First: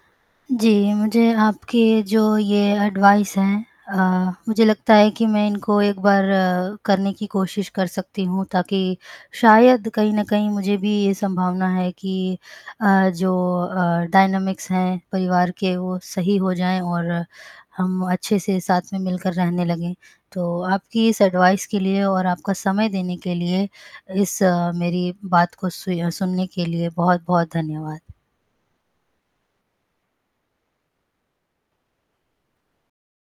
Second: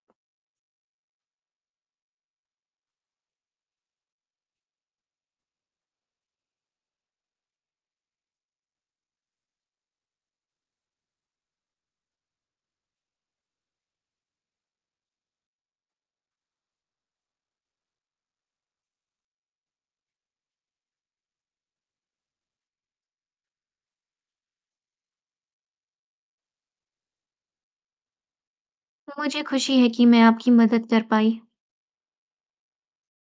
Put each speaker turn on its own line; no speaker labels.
जी, मुझे आपके जो ये एडवाइस है, अ, मुझे लगता है कि मैं इनको एक बार करने की कोशिश कर सकती हूँ, ताकि शायद कहीं न कहीं मुझे भी ये संभावना है कि अ, जो अ, डायनामिक्स हैं परिवार के वो सही हो जाएँ और हम अच्छे से साथ में मिलकर रहने लगें। तो आपकी इस एडवाइस के लिए और आपका समय देने के लिए, इस मेरी बात को सुया सुनने के लिए बहुत-बहुत धन्यवाद।
तो मुझे खुशी है कि मैं आपकी मदद कर पाई।